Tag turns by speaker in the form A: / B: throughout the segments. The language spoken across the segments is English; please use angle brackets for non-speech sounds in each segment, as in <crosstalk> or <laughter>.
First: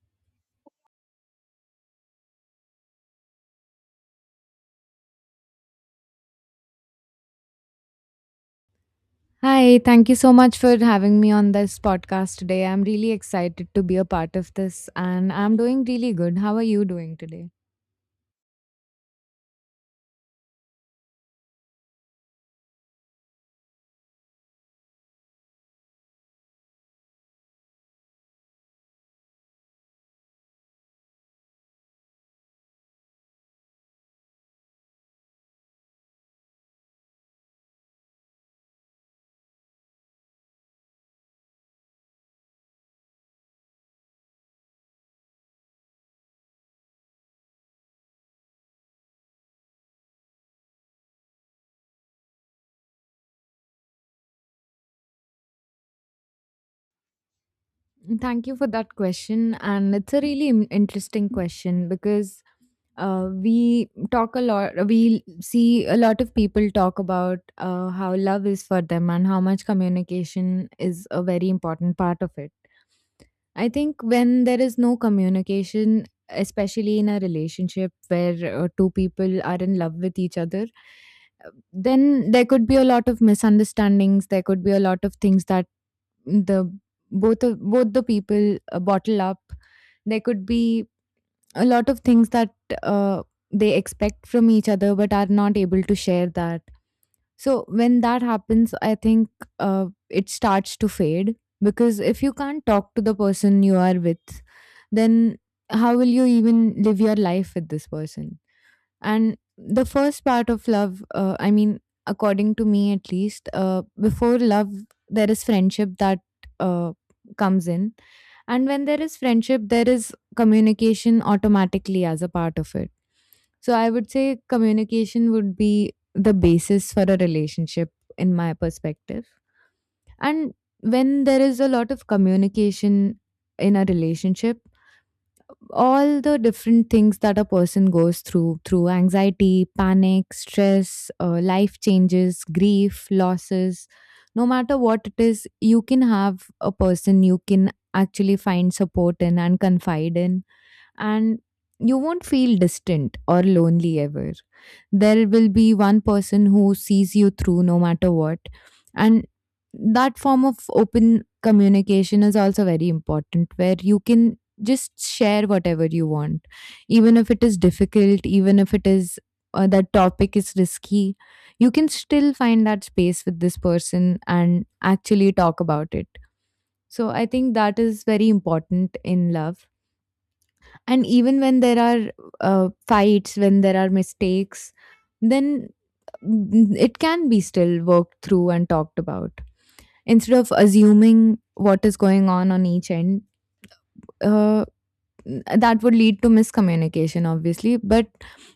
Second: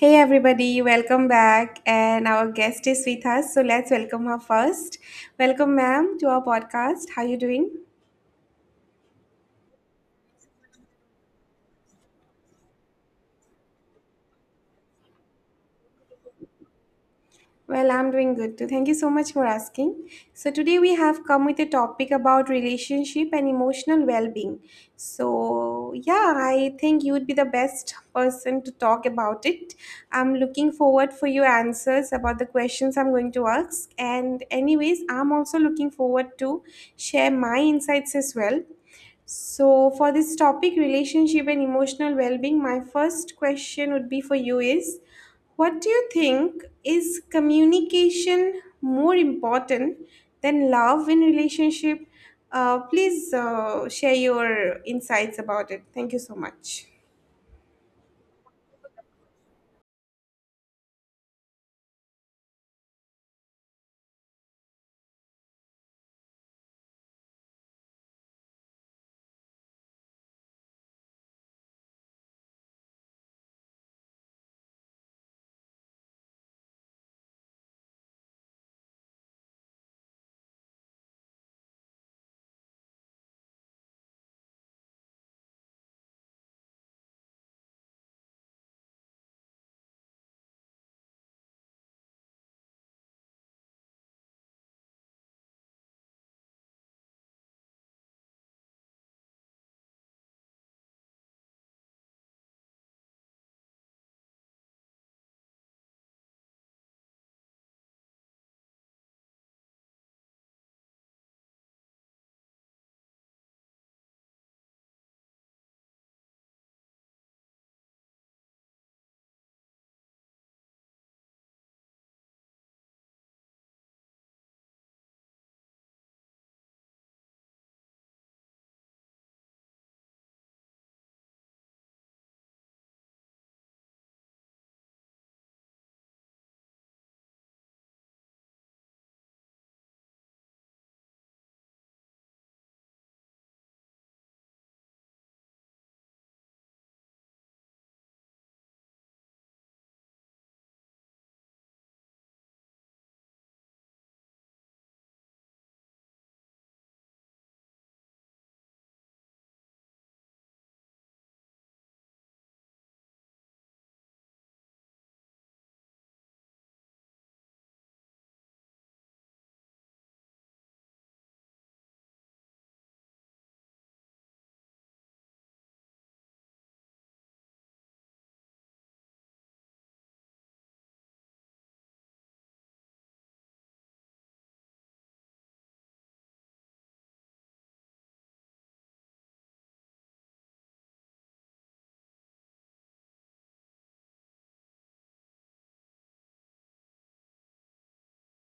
A: Hey everybody, welcome back. And our guest is with us, so let's welcome her first. Welcome, ma'am, to our podcast. How are you doing?
B: Hi, thank you so much for having me on this podcast today. I'm really excited to be a part of this and I'm doing really good. How are you doing today?
A: Well, I'm doing good too. Thank you so much for asking. So today we have come with a topic about relationship and emotional well-being. So yeah, I think you would be the best person to talk about it. I'm looking forward for your answers about the questions I'm going to ask. And anyways, I'm also looking forward to share my insights as well. So, for this topic, relationship and emotional well being, my first question would be for you is, what do you think, is communication more important than love in relationship? Please share your insights about it. Thank you so much.
B: Thank you for that question. And it's a really interesting question because we talk a lot, we see a lot of people talk about how love is for them and how much communication is a very important part of it. I think when there is no communication, especially in a relationship where two people are in love with each other, then there could be a lot of misunderstandings. There could be a lot of things that the both of, both the people bottle up. There could be a lot of things that uh, they expect from each other but are not able to share that. So when that happens, I think it starts to fade, because if you can't talk to the person you are with, then how will you even live your life with this person? And the first part of love, I mean, according to me at least, before love, there is friendship that uh, comes in. And when there is friendship, there is communication automatically as a part of it. So I would say communication would be the basis for a relationship in my perspective. And when there is a lot of communication in a relationship, all the different things that a person goes through, through anxiety, panic, stress, life changes, grief, losses, no matter what it is, you can have a person you can actually find support in and confide in, and you won't feel distant or lonely ever. There will be one person who sees you through no matter what. And that form of open communication is also very important, where you can just share whatever you want, even if it is difficult, even if it is that topic is risky. You can still find that space with this person and actually talk about it. So I think that is very important in love. And even when there are fights, when there are mistakes, then it can be still worked through and talked about. Instead of assuming what is going on each end, uh, that would lead to miscommunication, obviously. But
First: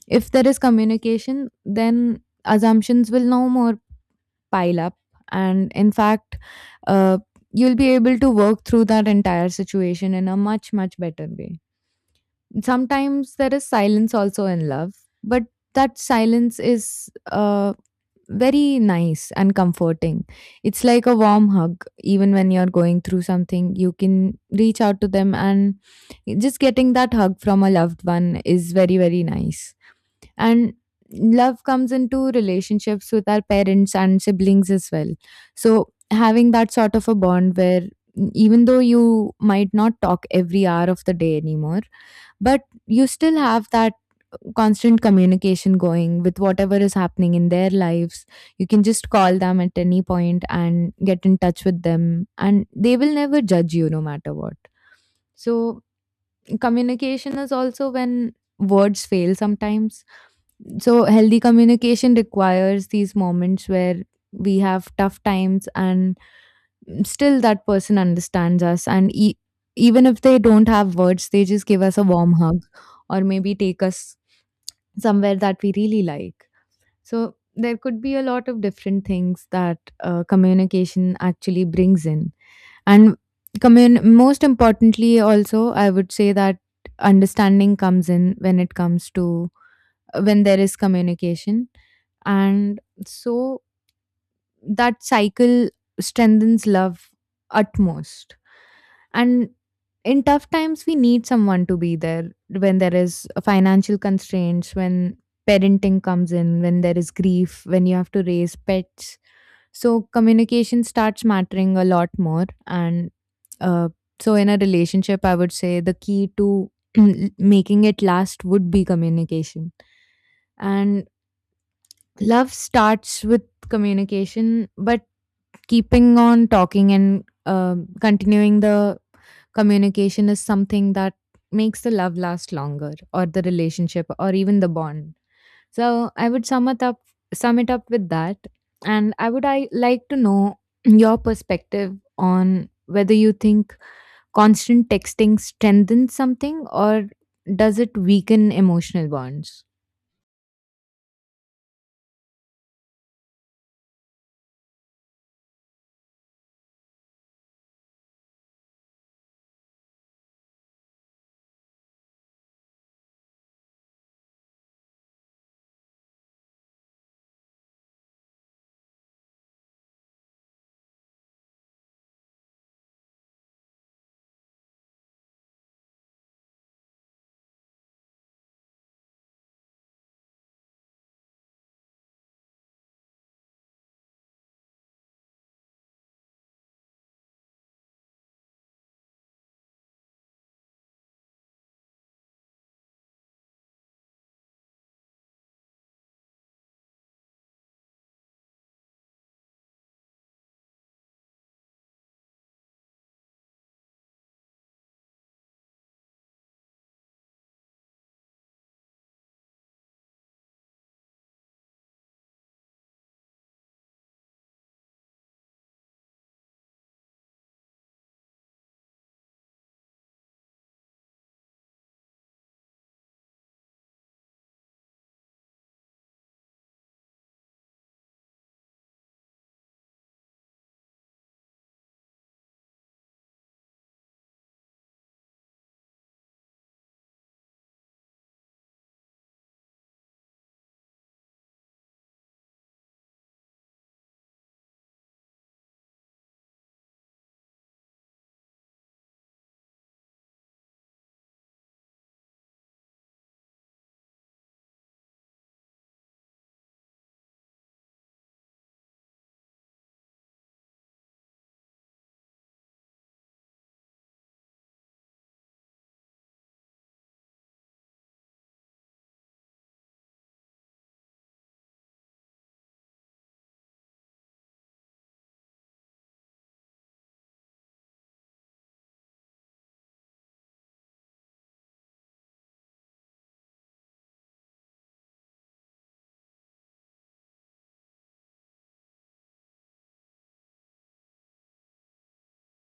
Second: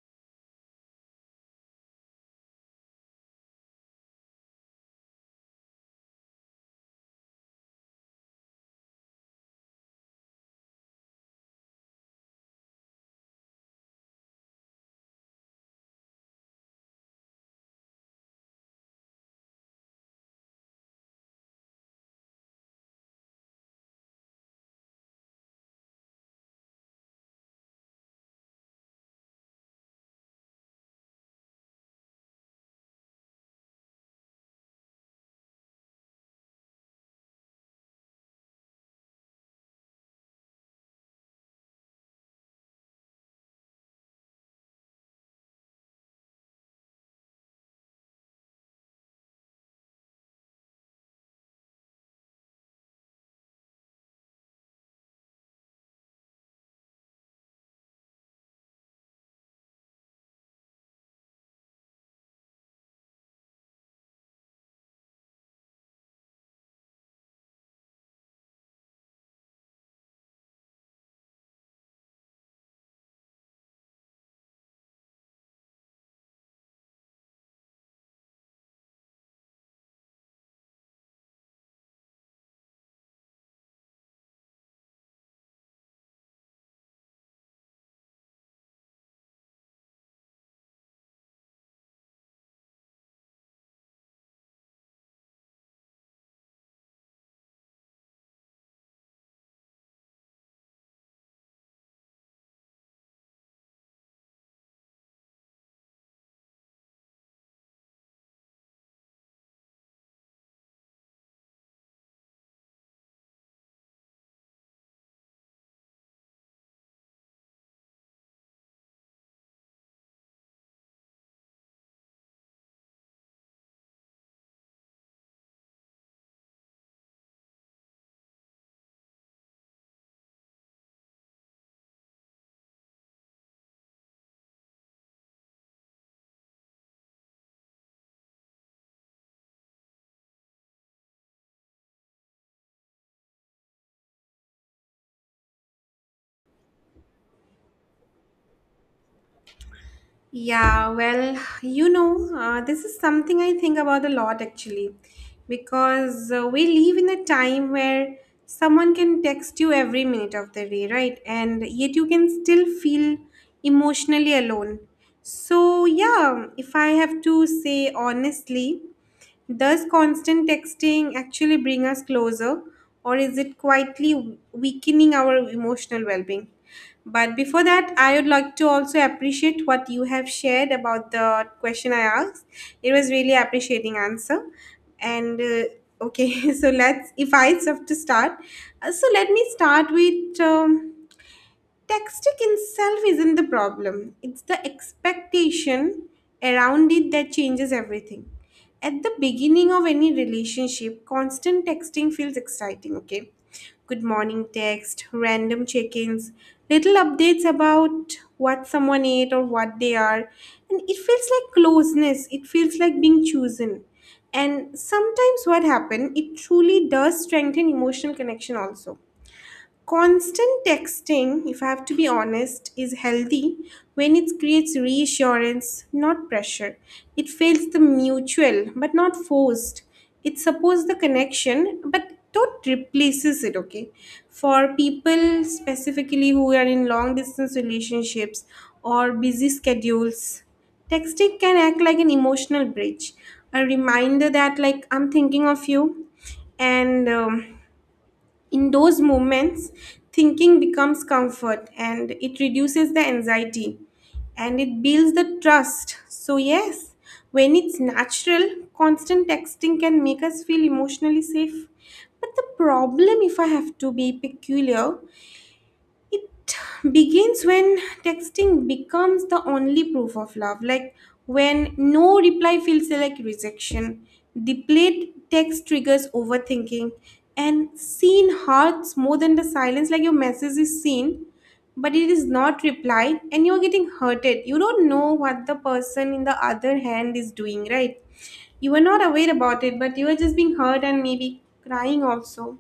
B: if there is communication, then assumptions will no more pile up. And in fact, uh, you'll be able to work through that entire situation in a much, much better way. Sometimes there is silence also in love, but that silence is very nice and comforting. It's like a warm hug. Even when you're going through something, you can reach out to them, and just getting that hug from a loved one is very, very nice. And love comes into relationships with our parents and siblings as well. So, having that sort of a bond where even though you might not talk every hour of the day anymore, but you still have that constant communication going with whatever is happening in their lives, you can just call them at any point and get in touch with them, and they will never judge you no matter what. So communication is also when words fail sometimes. So healthy communication requires these moments where we have tough times and still that person understands us, and even if they don't have words, they just give us a warm hug or maybe take us somewhere that we really like. So there could be a lot of different things that communication actually brings in. And most importantly, also I would say that understanding comes in when it comes to, when there is communication. And so that cycle strengthens love utmost. And in tough times we need someone to be there, when there is financial constraints, when parenting comes in, when there is grief, when you have to raise pets. So communication starts mattering a lot more. And uh, so in a relationship, I would say the key to <clears throat> making it last would be communication. And love starts with communication, but keeping on talking and continuing the communication is something that makes the love last longer, or the relationship, or even the bond. So I would sum it up with that. And I like to know <clears throat> your perspective on whether you think constant texting strengthens something, or does it weaken emotional bonds?
A: Yeah, well, you know, this is something I think about a lot actually, because we live in a time where someone can text you every minute of the day, right? And yet you can still feel emotionally alone. So, yeah, if I have to say honestly, does constant texting actually bring us closer, or is it quietly weakening our emotional well being? But before that, I would like to also appreciate what you have shared about the question I asked. It was really appreciating answer. And okay, <laughs> so if I have to start, so let me start with. Texting itself isn't the problem, it's the expectation around it that changes everything. At the beginning of any relationship, constant texting feels exciting, okay? Good morning text, random check ins, little updates about what someone ate or what they are. And it feels like closeness, it feels like being chosen. And sometimes what happens, it truly does strengthen emotional connection also. Constant texting, if I have to be honest, is healthy when it creates reassurance, not pressure. It feels the mutual, but not forced. It supports the connection, but not replaces it, okay? For people specifically who are in long distance relationships or busy schedules, texting can act like an emotional bridge, a reminder that like I'm thinking of you, and in those moments, thinking becomes comfort, and it reduces the anxiety and it builds the trust. So, yes, when it's natural, constant texting can make us feel emotionally safe. But the problem, if I have to be peculiar, it begins when texting becomes the only proof of love, like when no reply feels like rejection. Delayed text triggers overthinking, and seen hurts more than the silence, like your message is seen but it is not replied and you're getting hurted. You don't know what the person in the other hand is doing, right? You are not aware about it, but you are just being hurt and maybe crying also.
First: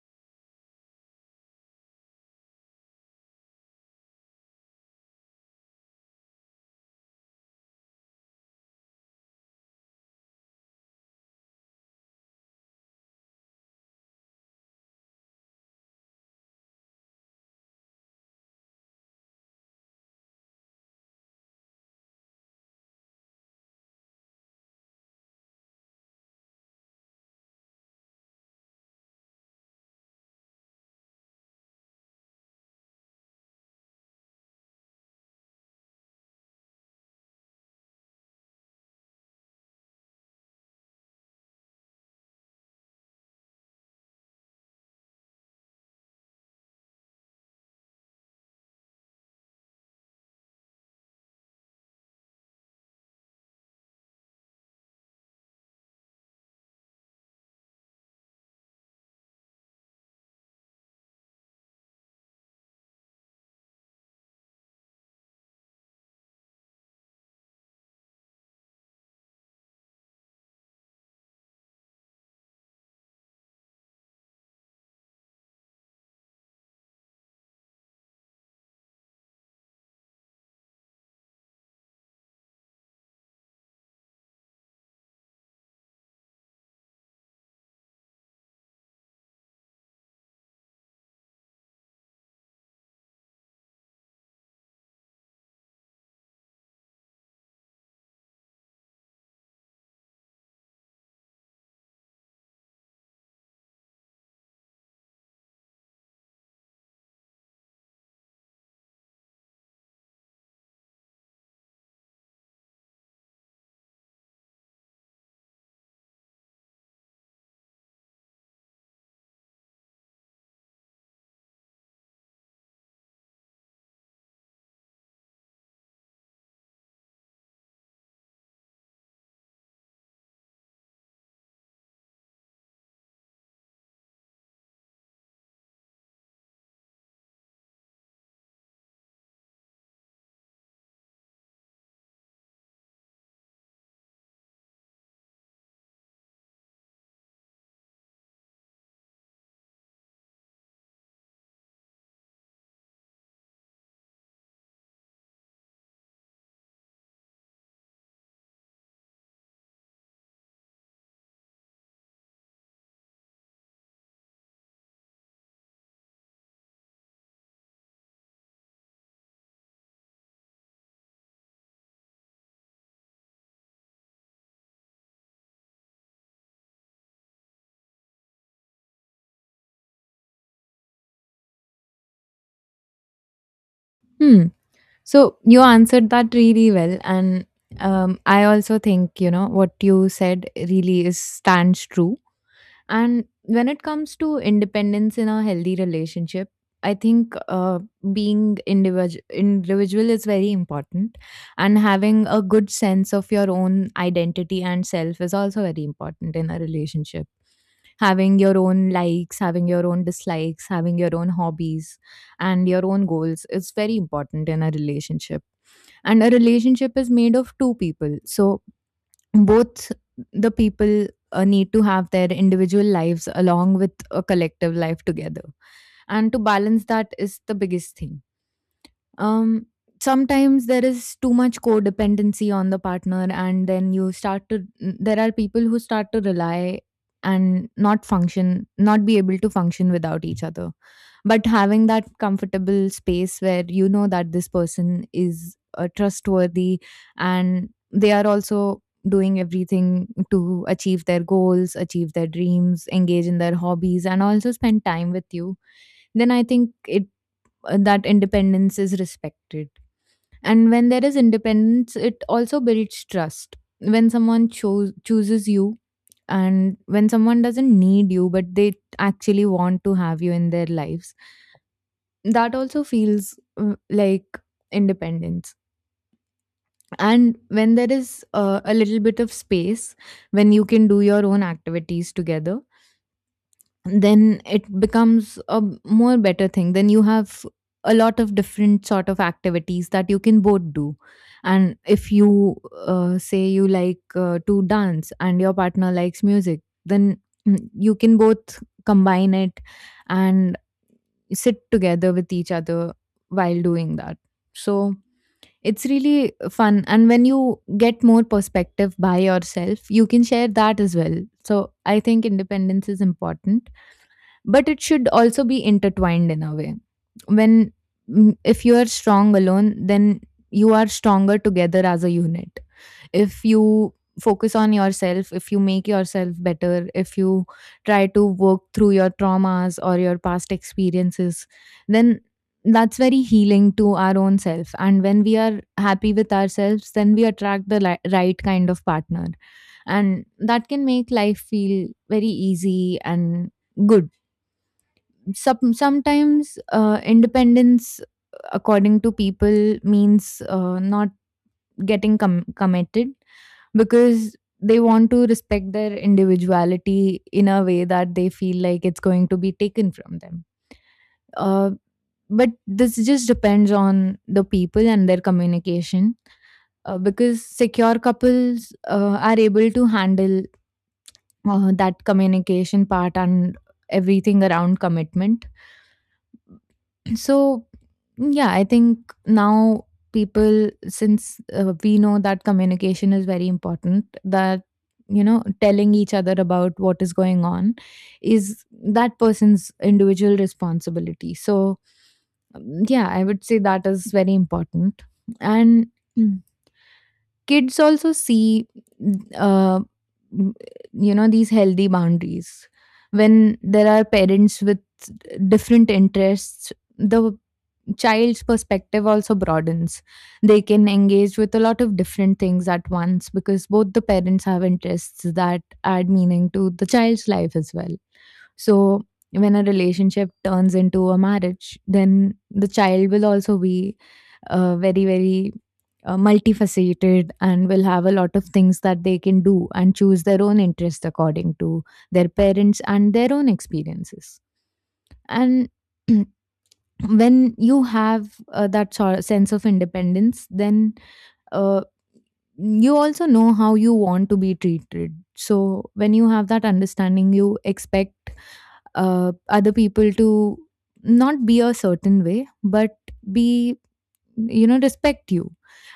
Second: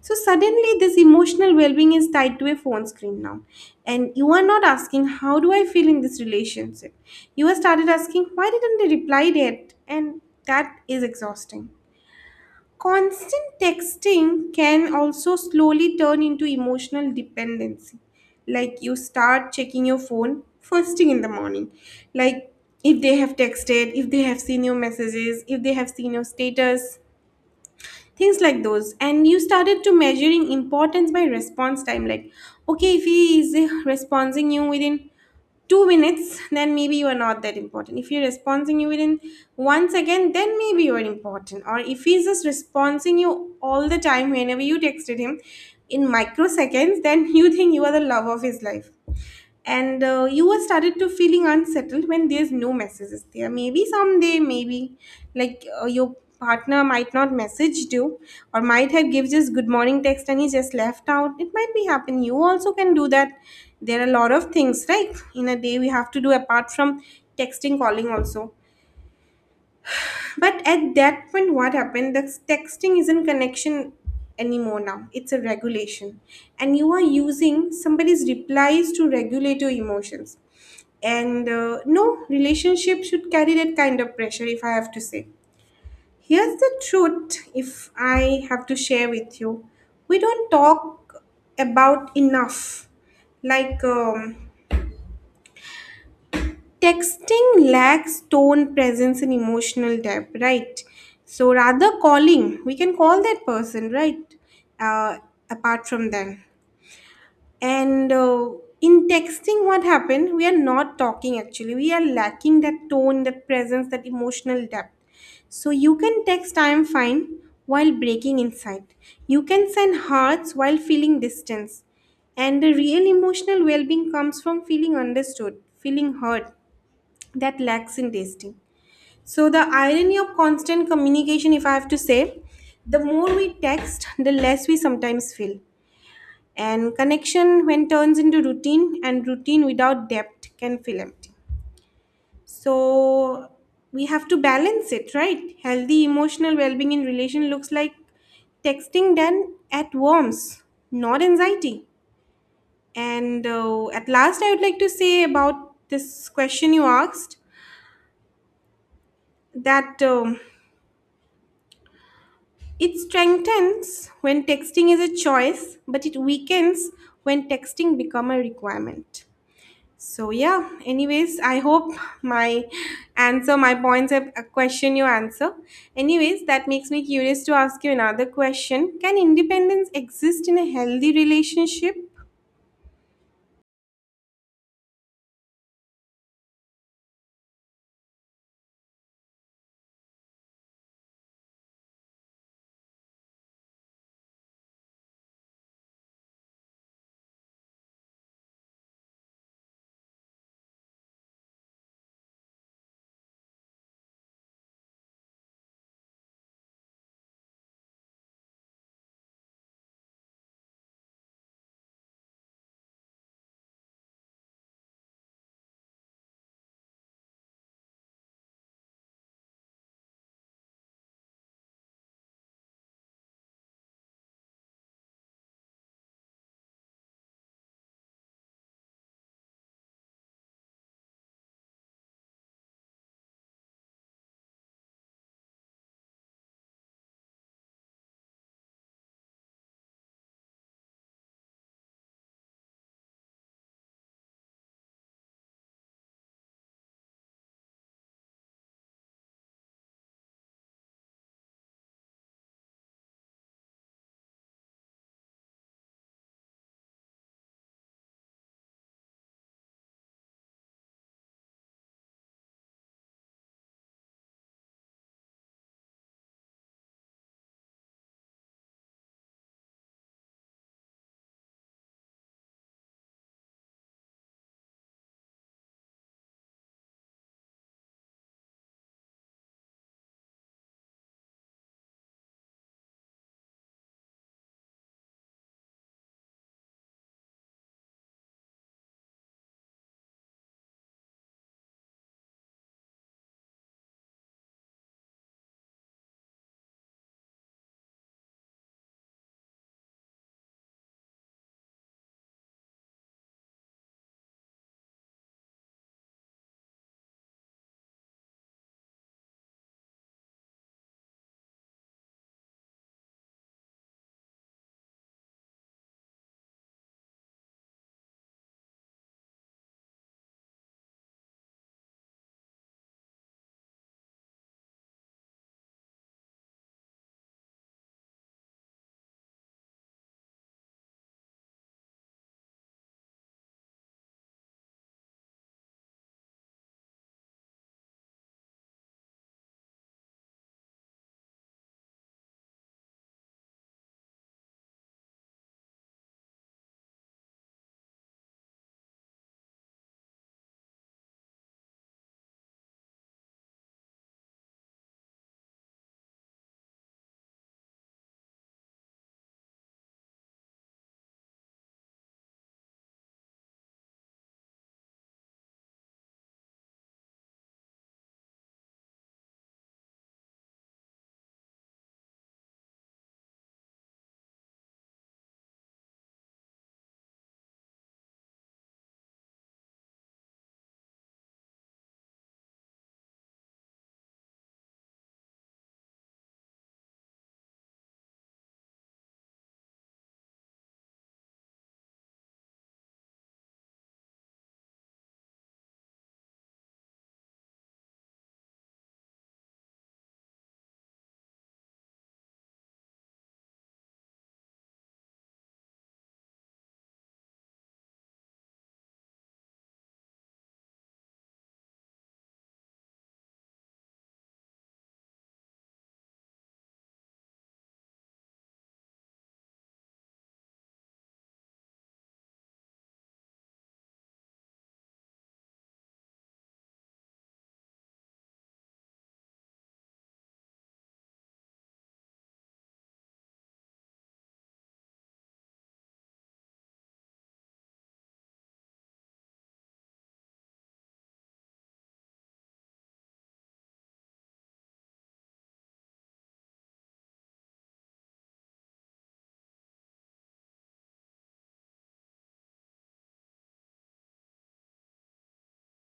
A: So suddenly, this emotional well-being is tied to a phone screen now, and you are not asking how do I feel in this relationship. You are started asking why didn't they reply yet, and that is exhausting. Constant texting can also slowly turn into emotional dependency. Like you start checking your phone first thing in the morning, like if they have texted, if they have seen your messages, if they have seen your status, things like those, and you started to measuring importance by response time, like okay, if he is responding you within 2 minutes, then maybe you are not that important. If he's responding you within once again, then maybe you are important. Or if he's just responding you all the time whenever you texted him in microseconds, then <laughs> you think you are the love of his life. And you are started to feeling unsettled when there's no messages there, maybe someday, maybe your partner might not messaged you or might have give just good morning text and he just left out. It might be happen, you also can do that. There are a lot of things, right, in a day we have to do apart from texting, calling also. But at that point, what happened? The texting isn't connection anymore now. It's a regulation. And you are using somebody's replies to regulate your emotions. And no, relationship should carry that kind of pressure, if I have to say. Here's the truth, if I have to share with you. We don't talk about enough. Like, um, Texting lacks tone, presence, and emotional depth, right? So rather calling, we can call that person, right? Uh, apart from them. And in texting, what happened? We are not talking actually. We are lacking that tone, that presence, that emotional depth. So you can text I am fine while breaking inside. You can send hearts while feeling distance. And the real emotional well being comes from feeling understood, feeling heard, that lacks in tasting. So the irony of constant communication, if I have to say, the more we text, the less we sometimes feel. And connection when turns into routine, and routine without depth can feel empty. So we have to balance it, right? Healthy emotional well-being in relation looks like texting done at warmth, not anxiety. And at last, I would like to say about this question you asked that. It strengthens when texting is a choice, but it weakens when texting become a requirement. So yeah, anyways, I hope my answer, my points have a question you answer. Anyways, that makes me curious to ask you another question. Can independence exist in a healthy relationship?
B: Hmm. So you answered that really well. And I also think, you know, what you said really is, stands true. And when it comes to independence in a healthy relationship, I think being individual is very important, and having a good sense of your own identity and self is also very important in a relationship. Having your own likes, having your own dislikes, having your own hobbies, and your own goals is very important in a relationship. And a relationship is made of two people, so both the people need to have their individual lives along with a collective life together, and to balance that is the biggest thing. Um, sometimes there is too much codependency on the partner, and then you start to, there are people who start to rely and not function, not be able to function without each other. But having that comfortable space where you know that this person is trustworthy, and they are also doing everything to achieve their goals, achieve their dreams, engage in their hobbies, and also spend time with you, then I think it, that independence is respected. And when there is independence, it also builds trust. When someone chooses you, and when someone doesn't need you but they actually want to have you in their lives, that also feels like independence. And when there is a little bit of space, when you can do your own activities together, then it becomes a more better thing. Then you have a lot of different sort of activities that you can both do. And if you, say you like to dance and your partner likes music, then you can both combine it and sit together with each other while doing that. So it's really fun, and when you get more perspective by yourself, you can share that as well. So I think independence is important, but it should also be intertwined in a way. When if you are strong alone, then you are stronger together as a unit. If you focus on yourself, if you make yourself better, if you try to work through your traumas or your past experiences, then that's very healing to our own self. And when we are happy with ourselves, then we attract the right kind of partner, and that can make life feel very easy and good. Sometimes independence according to people means not getting committed, because they want to respect their individuality in a way that they feel like it's going to be taken from them. uh, but this just depends on the people and their communication. Because secure couples are able to handle that communication part and everything around commitment. So, yeah, I think now people, since we know that communication is very important, that, you know, telling each other about what is going on is that person's individual responsibility. So, yeah, I would say that is very important. And <clears throat> Mm. kids also see, uh, m- you know, these healthy boundaries. When there are parents with different interests, the child's perspective also broadens. They can engage with a lot of different things at once because both the parents have interests that add meaning to the child's life as well. So, when a relationship turns into a marriage, then the child will also be very, very multifaceted, and will have a lot of things that they can do and choose their own interest according to their parents and their own experiences. And <clears throat> when you have that sort sense of independence, then uh, you also know how you want to be treated. So when you have that understanding, you expect other people to not be a certain way, but be, you know, respect you.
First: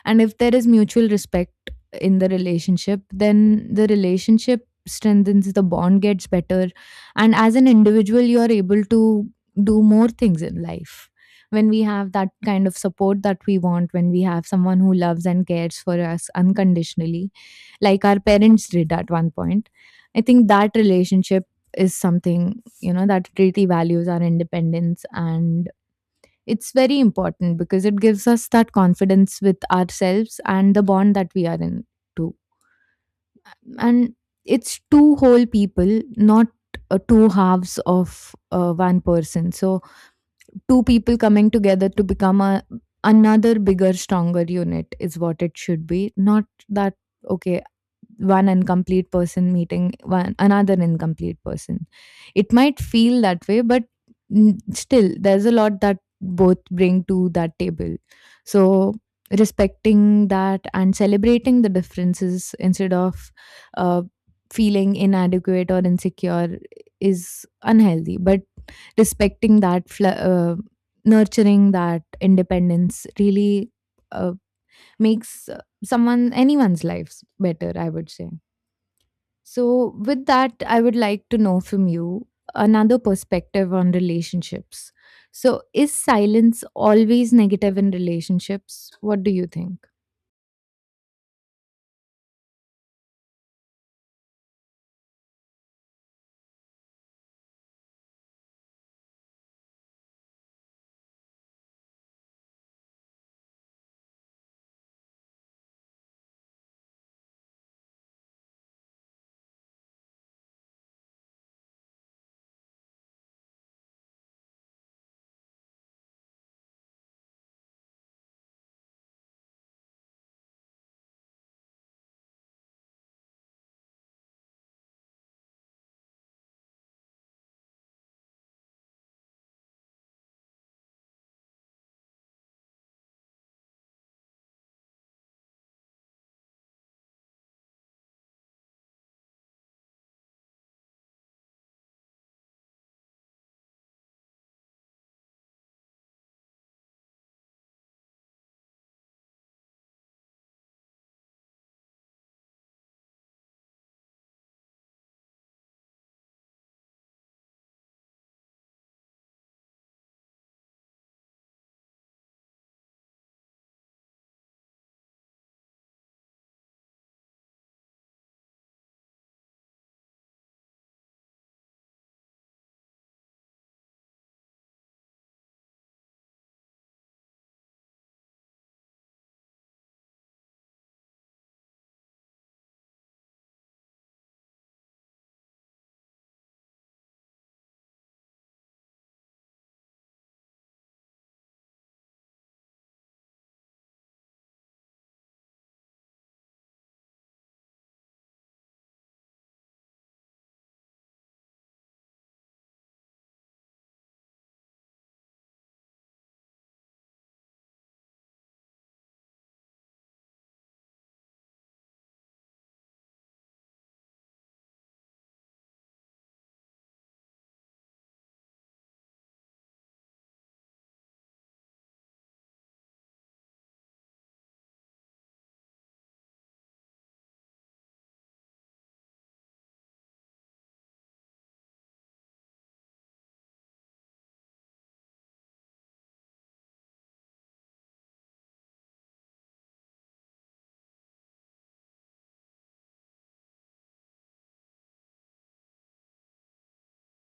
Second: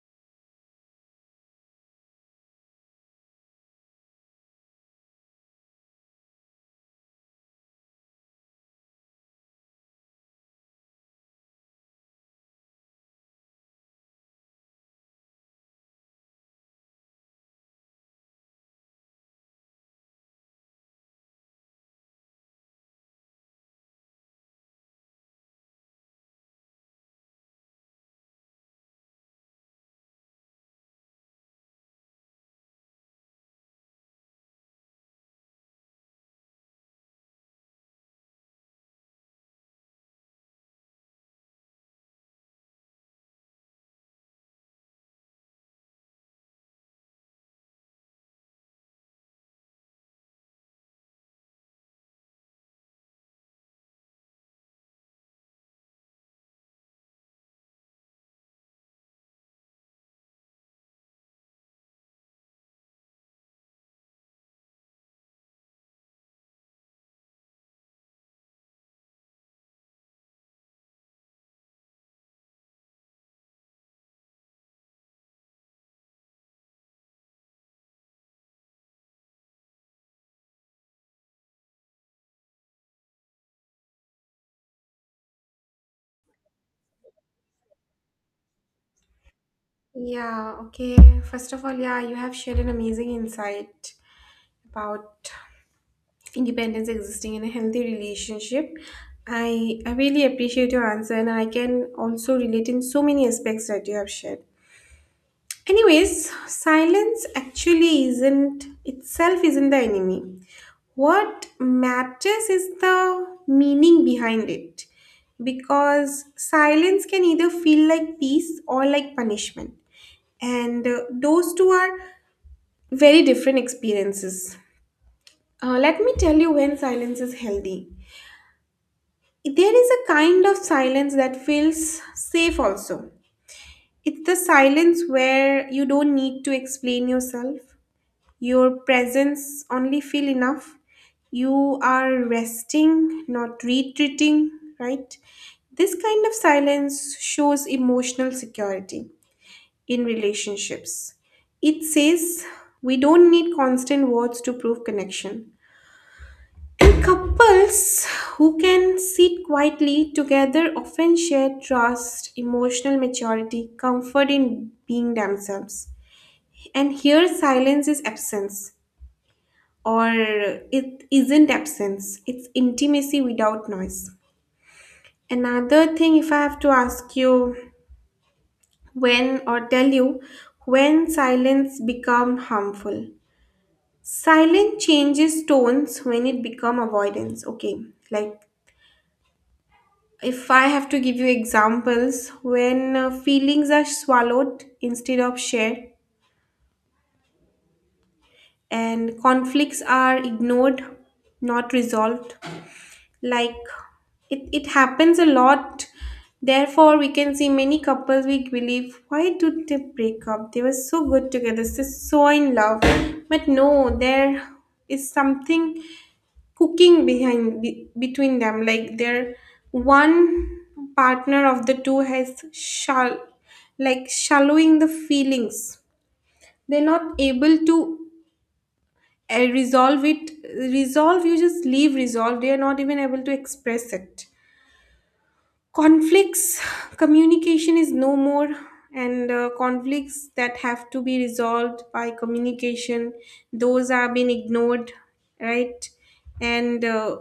B: And if there is mutual respect in the relationship, then the relationship strengthens, the bond gets better, and as an individual you are able to do more things in life. When we have that kind of support that we want, when we have someone who loves and cares for us unconditionally like our parents did at one point, I think that relationship is something, you know, that really values our independence. And it's very important because it gives us that confidence with ourselves and the bond that we are in too. And it's two whole people, not two halves of one person. So two people coming together to become a another bigger, stronger unit is what it should be. Not that, okay, one incomplete person meeting one another incomplete person. It might feel that way, but still there's a lot that both bring to that table. So respecting that and celebrating the differences instead of uh, feeling inadequate or insecure is unhealthy, but respecting that nurturing that independence really uh, makes someone, anyone's lives better, I would say. So, with that, I would like to know from you another perspective on relationships. So, is silence always negative in relationships? What do you think?
A: Yeah, okay. First of all, yeah, you have shared an amazing insight about independence existing in a healthy relationship. I really appreciate your answer, and I can also relate in so many aspects that you have shared. Anyways, silence actually isn't itself isn't the enemy. What matters is the meaning behind it, because silence can either feel like peace or like punishment, and those two are very different experiences. Let me tell you when silence is healthy. There is a kind of silence that feels safe also. It's the silence where you don't need to explain yourself. Your presence only feel enough. You are resting, not retreating, right? This kind of silence shows emotional security in relationships. It says we don't need constant words to prove connection. And couples who can sit quietly together often share trust, emotional maturity, comfort in being themselves. And here, silence is absence, or it isn't absence, it's intimacy without noise. Another thing, if I have to ask you when, or tell you when silence become harmful. Silence changes tones when it become avoidance. Okay, like if I have to give you examples, when feelings are swallowed instead of shared and conflicts are ignored, not resolved. Like it happens a lot. Therefore we can see many couples, we believe why did they break up, they were so good together, so in love. But no, there is something cooking behind, between them, like their one partner of the two has shall, like shallowing the feelings, they're not able to resolve it, resolve, you just leave resolve, they are not even able to express it. Conflicts, communication is no more, and conflicts that have to be resolved by communication, those are being ignored, right? and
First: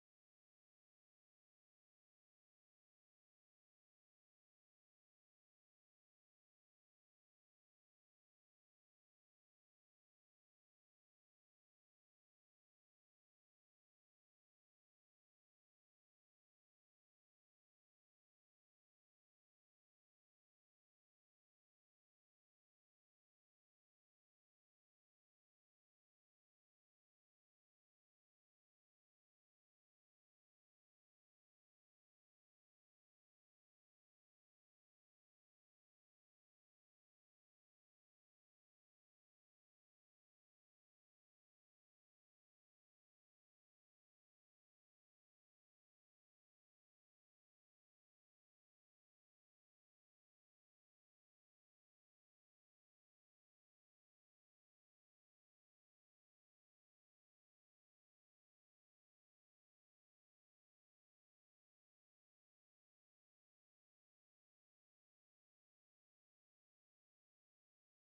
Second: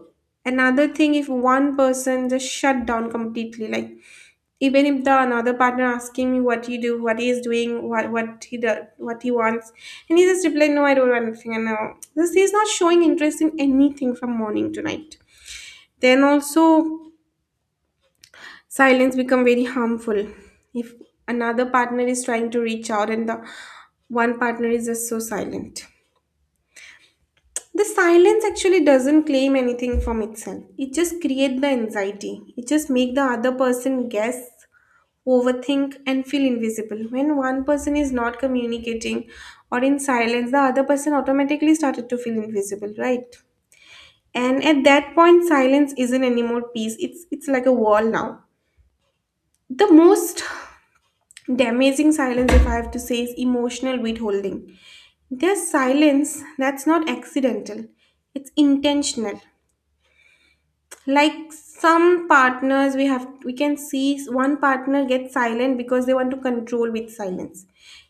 A: another thing, if one person just shut down completely, like even if the another partner asking me what you do, what he is doing, what he does, what he wants, and he just replied no I don't want anything, and this he's not showing interest in anything from morning to night, then also silence become very harmful. If another partner is trying to reach out and the one partner is just so silent, the silence actually doesn't claim anything from itself, it just create the anxiety, it just make the other person guess, overthink and feel invisible. When one person is not communicating or in silence, the other person automatically started to feel invisible, right? And at that point silence isn't anymore peace, it's like a wall now. The most, the amazing silence, if I have to say, is emotional withholding. There's silence that's not accidental, it's intentional. Like some partners, we can see one partner get silent because they want to control with silence.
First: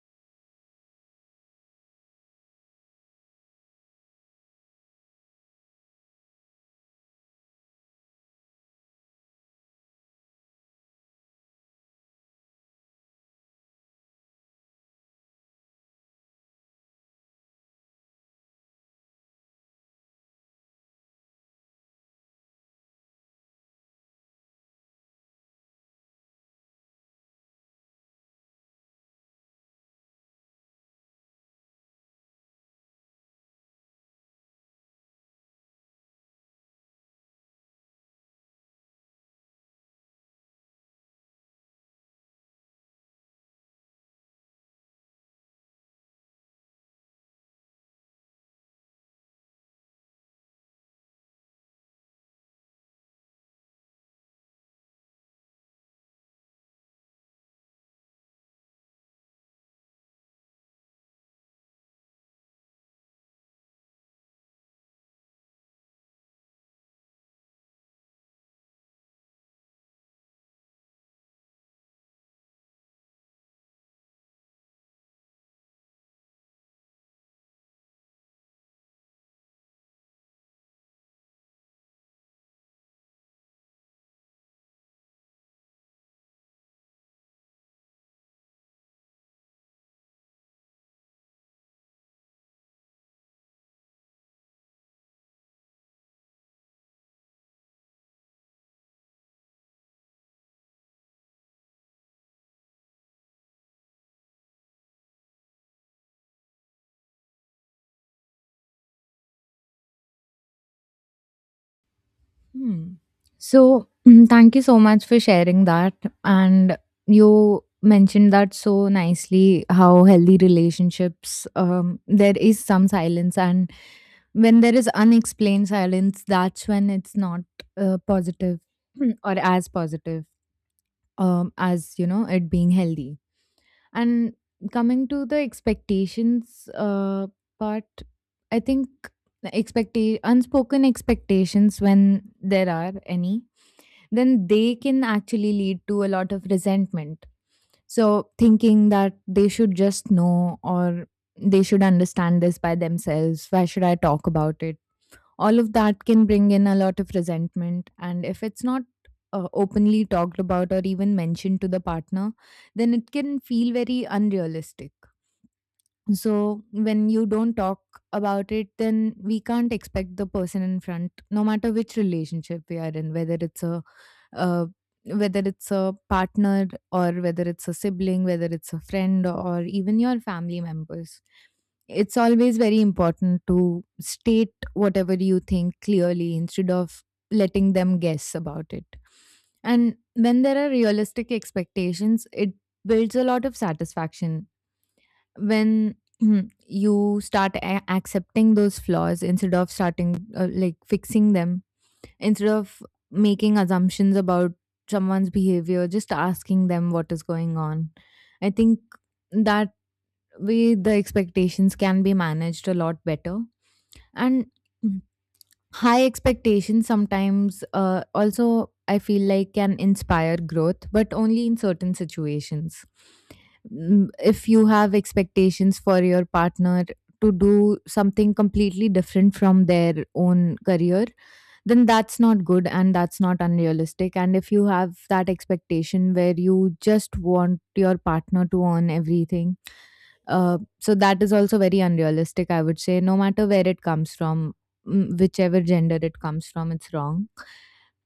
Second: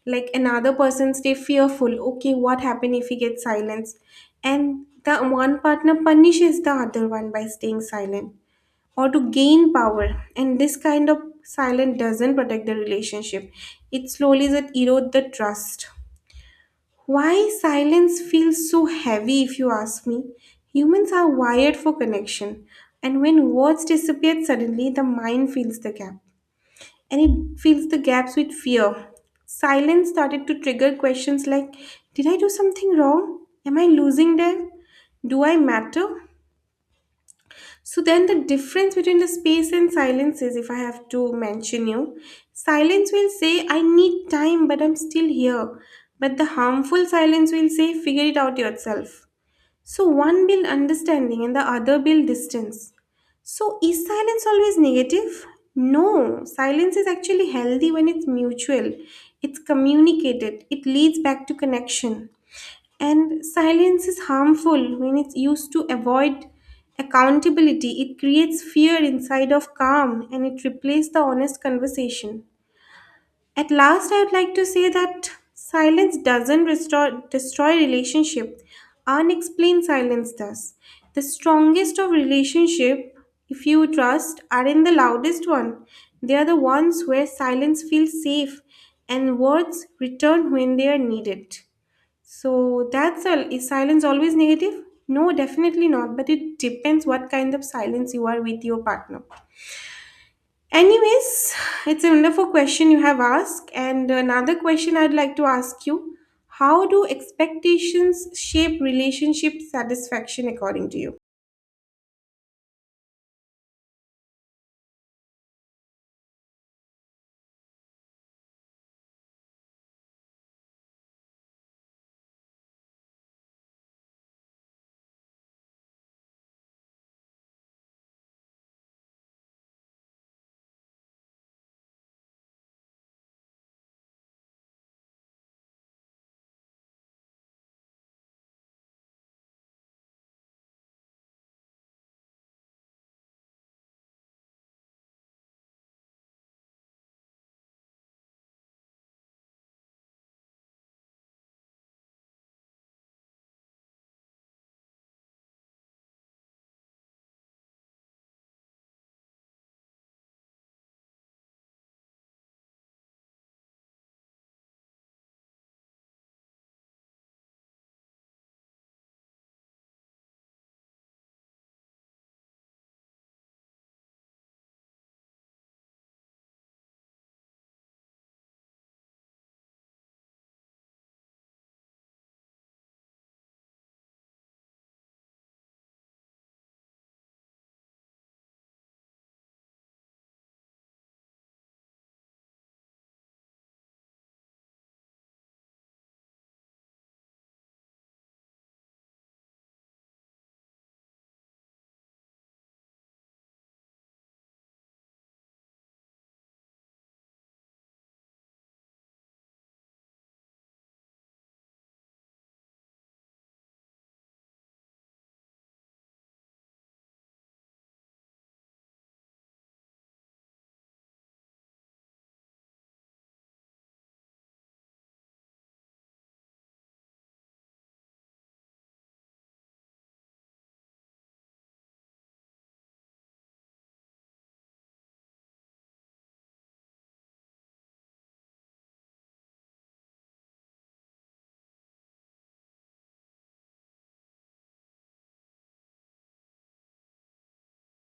A: Like another person stay fearful. Okay, what happen if he gets silence? And the one partner punishes the other one by staying silent or to gain power. And this kind of silence doesn't protect the relationship. It slowly that erode the trust. Why silence feels so heavy if you ask me? Humans are wired for connection. And when words disappear suddenly, the mind fills the gap. And it fills the gaps with fear. Silence started to trigger questions like, did I do something wrong? Am I losing them? Do I matter? So then the difference between the space and silence is, if I have to mention you, silence will say I need time but I'm still here. But the harmful silence will say figure it out yourself. So one build understanding and the other build distance. So is silence always negative? No, silence is actually healthy when it's mutual. It's communicated. It leads back to connection. And silence is harmful when it's used to avoid accountability. It creates fear inside of calm and it replaces the honest conversation. At last, I would like to say that silence doesn't restore, destroy relationship. Unexplained silence does. The strongest of relationship, if you trust, are in the loudest one. They are the ones where silence feels safe and words return when they are needed. So that's all. Is silence always negative? No, definitely not. But it depends what kind of silence you are with your partner. Anyways, it's a wonderful question you have asked. And another question I'd like to ask you, how do expectations shape relationship satisfaction according to you?
B: Hmm. So, <clears throat> thank you so much for sharing that. And you mentioned that so nicely how healthy relationships, there is some silence. And when there is unexplained silence, that's when it's not positive <clears throat> or as positive. As you know it being healthy, and coming to the expectations part, I think expect unspoken expectations, when there are any, then they can actually lead to a lot of resentment. So thinking that they should just know, or they should understand this by themselves, why should I talk about it? All of that can bring in a lot of resentment. And if it's not openly talked about or even mentioned to the partner, then it can feel very unrealistic. So when you don't talk about it, then we can't expect the person in front, no matter which relationship we are in, whether it's a uh, partner, or whether it's a sibling, whether it's a friend, or even your family members. It's always very important to state whatever you think clearly instead of letting them guess about it. And when there are realistic expectations, it builds a lot of satisfaction when <clears throat> you start accepting those flaws instead of starting like fixing them, instead of making assumptions about someone's behavior, just asking them what is going on. I think that way the expectations can be managed a lot better. And high expectations sometimes, also I feel like, can inspire growth, but only in certain situations. Mm, if you have expectations for your partner to do something completely different from their own career, then that's not good and that's not unrealistic. And if you have that expectation where you just want your partner to earn everything, so that is also very unrealistic, I would say, no matter where it comes from, whichever gender it comes from, it's wrong.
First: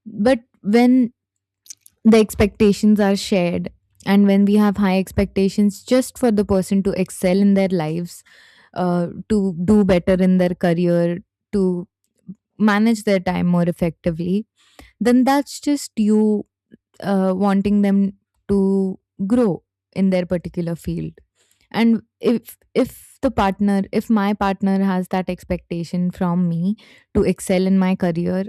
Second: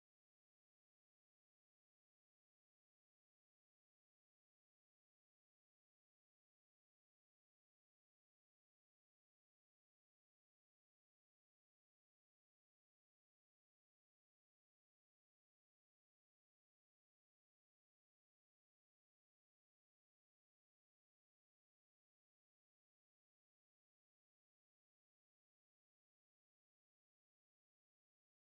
B: But when the expectations are shared, and when we have high expectations just for the person to excel in their lives, to do better in their career, to manage their time more effectively, then that's just you wanting them to grow in their particular field. And if the partner, if my partner has that expectation from me to excel in my career,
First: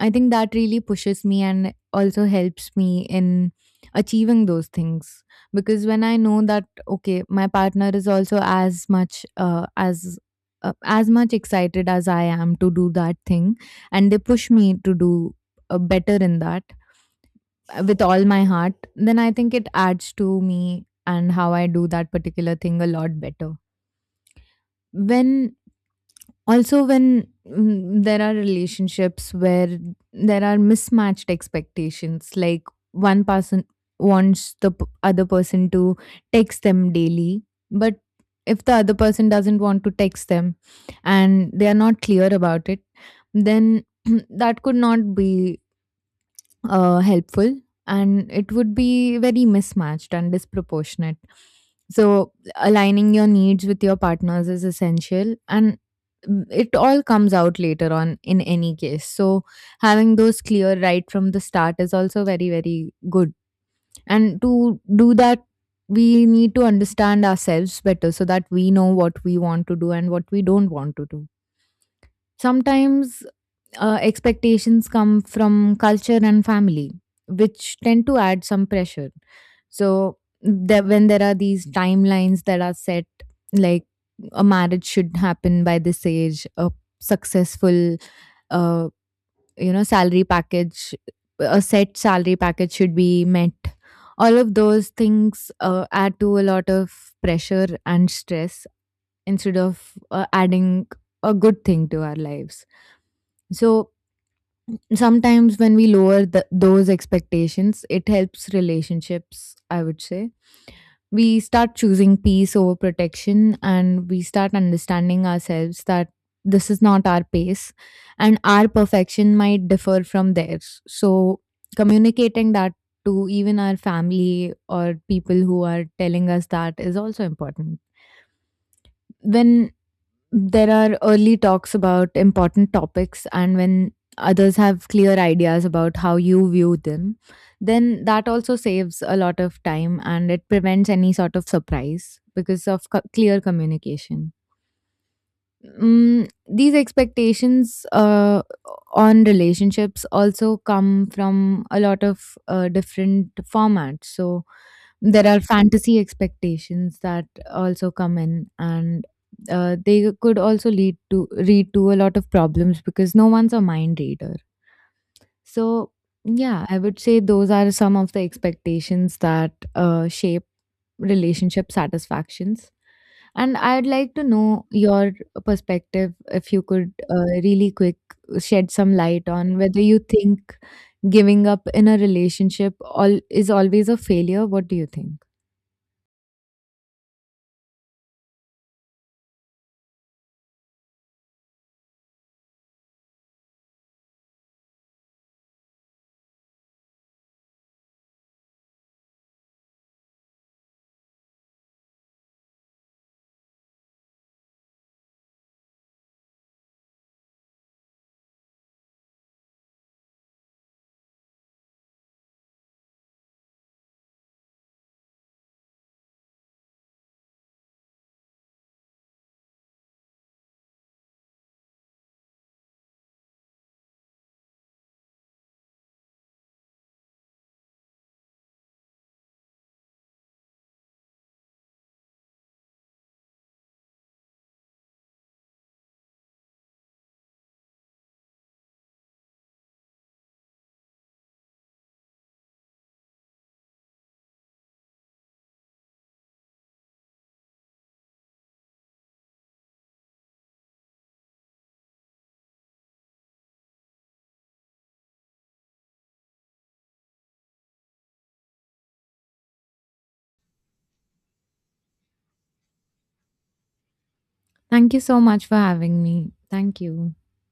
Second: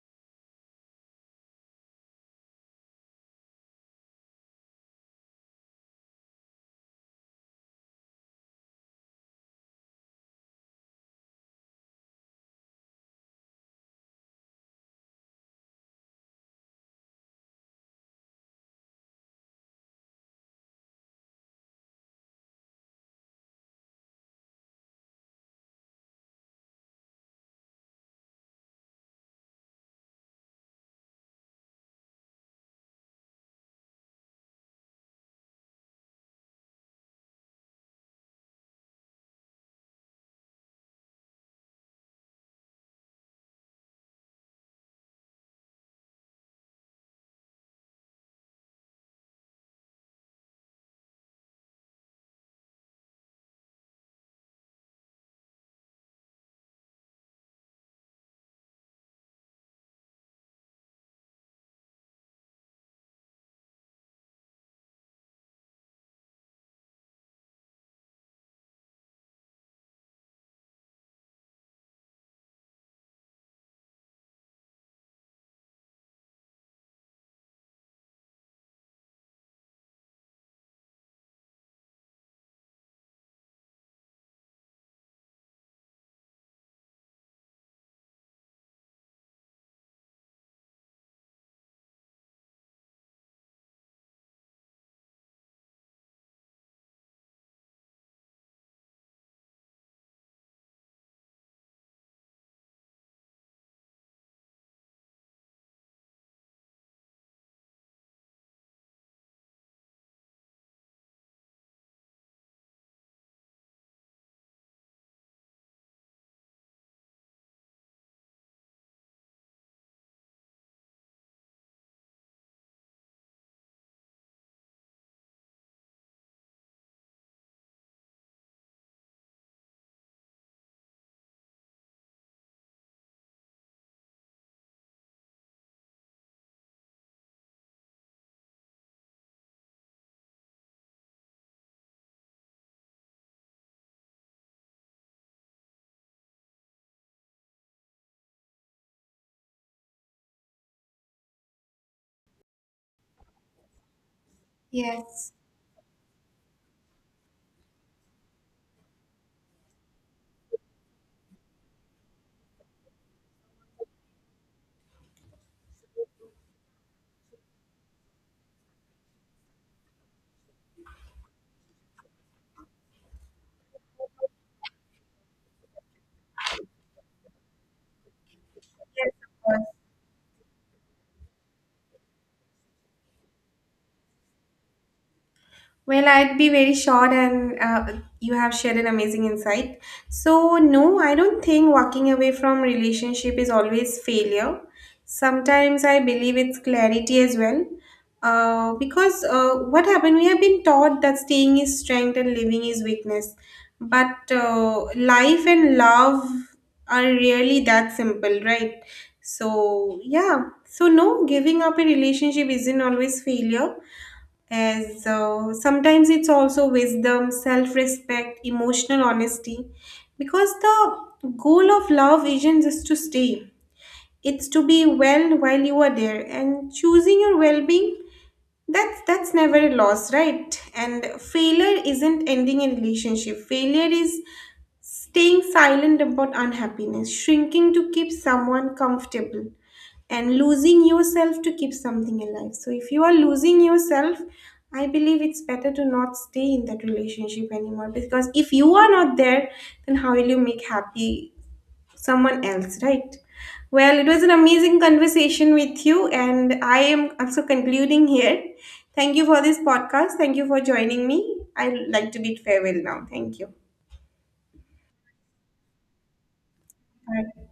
B: I think that really pushes me and also helps me in achieving those things. Because when I know that, okay, my partner is also as much, as much excited as I am to do that thing, and they push me to do better in that with all my heart, then I think it adds to me and how I do that particular thing a lot better. When, also, when there are relationships where there are mismatched expectations, like one person wants the other person to text them daily, but if the other person doesn't want to text them and they are not clear about it, then <clears throat> that could not be helpful, and it would be very mismatched and disproportionate. So, aligning your needs with your partners is essential, and it all comes out later on in any case. So, having those clear right from the start is also very, very good. And to do that, we need to understand ourselves better so that we know what we want to do and what we don't want to do. Sometimes expectations come from culture and family, which tend to add some pressure. So, there, when there are these timelines that are set, like a marriage should happen by this age, a successful, uh, you know, salary package, a set salary package should be met. All of those things add to a lot of pressure and stress instead of adding a good thing to our lives. So sometimes when we lower those expectations, it helps relationships, I would say. We start choosing peace over protection, and we start understanding ourselves that this is not our pace and our perfection might differ from theirs. So communicating that to even our family or people who are telling us that is also important. When there are early talks about important topics, and when others have clear ideas about how you view them, then that also saves a lot of time, and it prevents any sort of surprise because of clear communication. Mm, these expectations on relationships also come from a lot of different formats. So there
A: Yes.
B: are fantasy expectations that also come in, and they could also lead to a lot of problems because no one's a mind reader. So, yeah, I would say those are some of the expectations that shape relationship satisfactions. And I'd like to know your perspective, if you could really quick shed some
A: Yes,
B: light
A: of
B: on
A: course.
B: whether you think giving up in a relationship all is always a failure. What do you think?
A: Well, I'd be very short, and you have shared an amazing insight. So, no, I don't think walking away from relationship is always failure. Sometimes I believe it's clarity as well, because what happened? We have been taught that staying is strength and living is weakness, but life and love are really that simple, right? So, yeah. So, no, giving up a relationship isn't always failure, as so sometimes it's also wisdom, self-respect, emotional honesty, because the goal of love isn't just to stay; it's to be well while you are there, and choosing your well-being, that's never a loss, right? And failure isn't ending a relationship. Failure is staying silent about unhappiness, shrinking to keep someone comfortable, and losing yourself to keep something alive. So if you are losing yourself, I believe it's better to not stay in that relationship anymore, because if you are not there, then how will you make happy someone else, right? Well, it was an amazing conversation with you, and I am also concluding here. Thank you for this podcast. Thank you for joining me. I'd like to bid farewell now. Thank you.
B: Thank you so much for having me. Thank you.
A: Bye.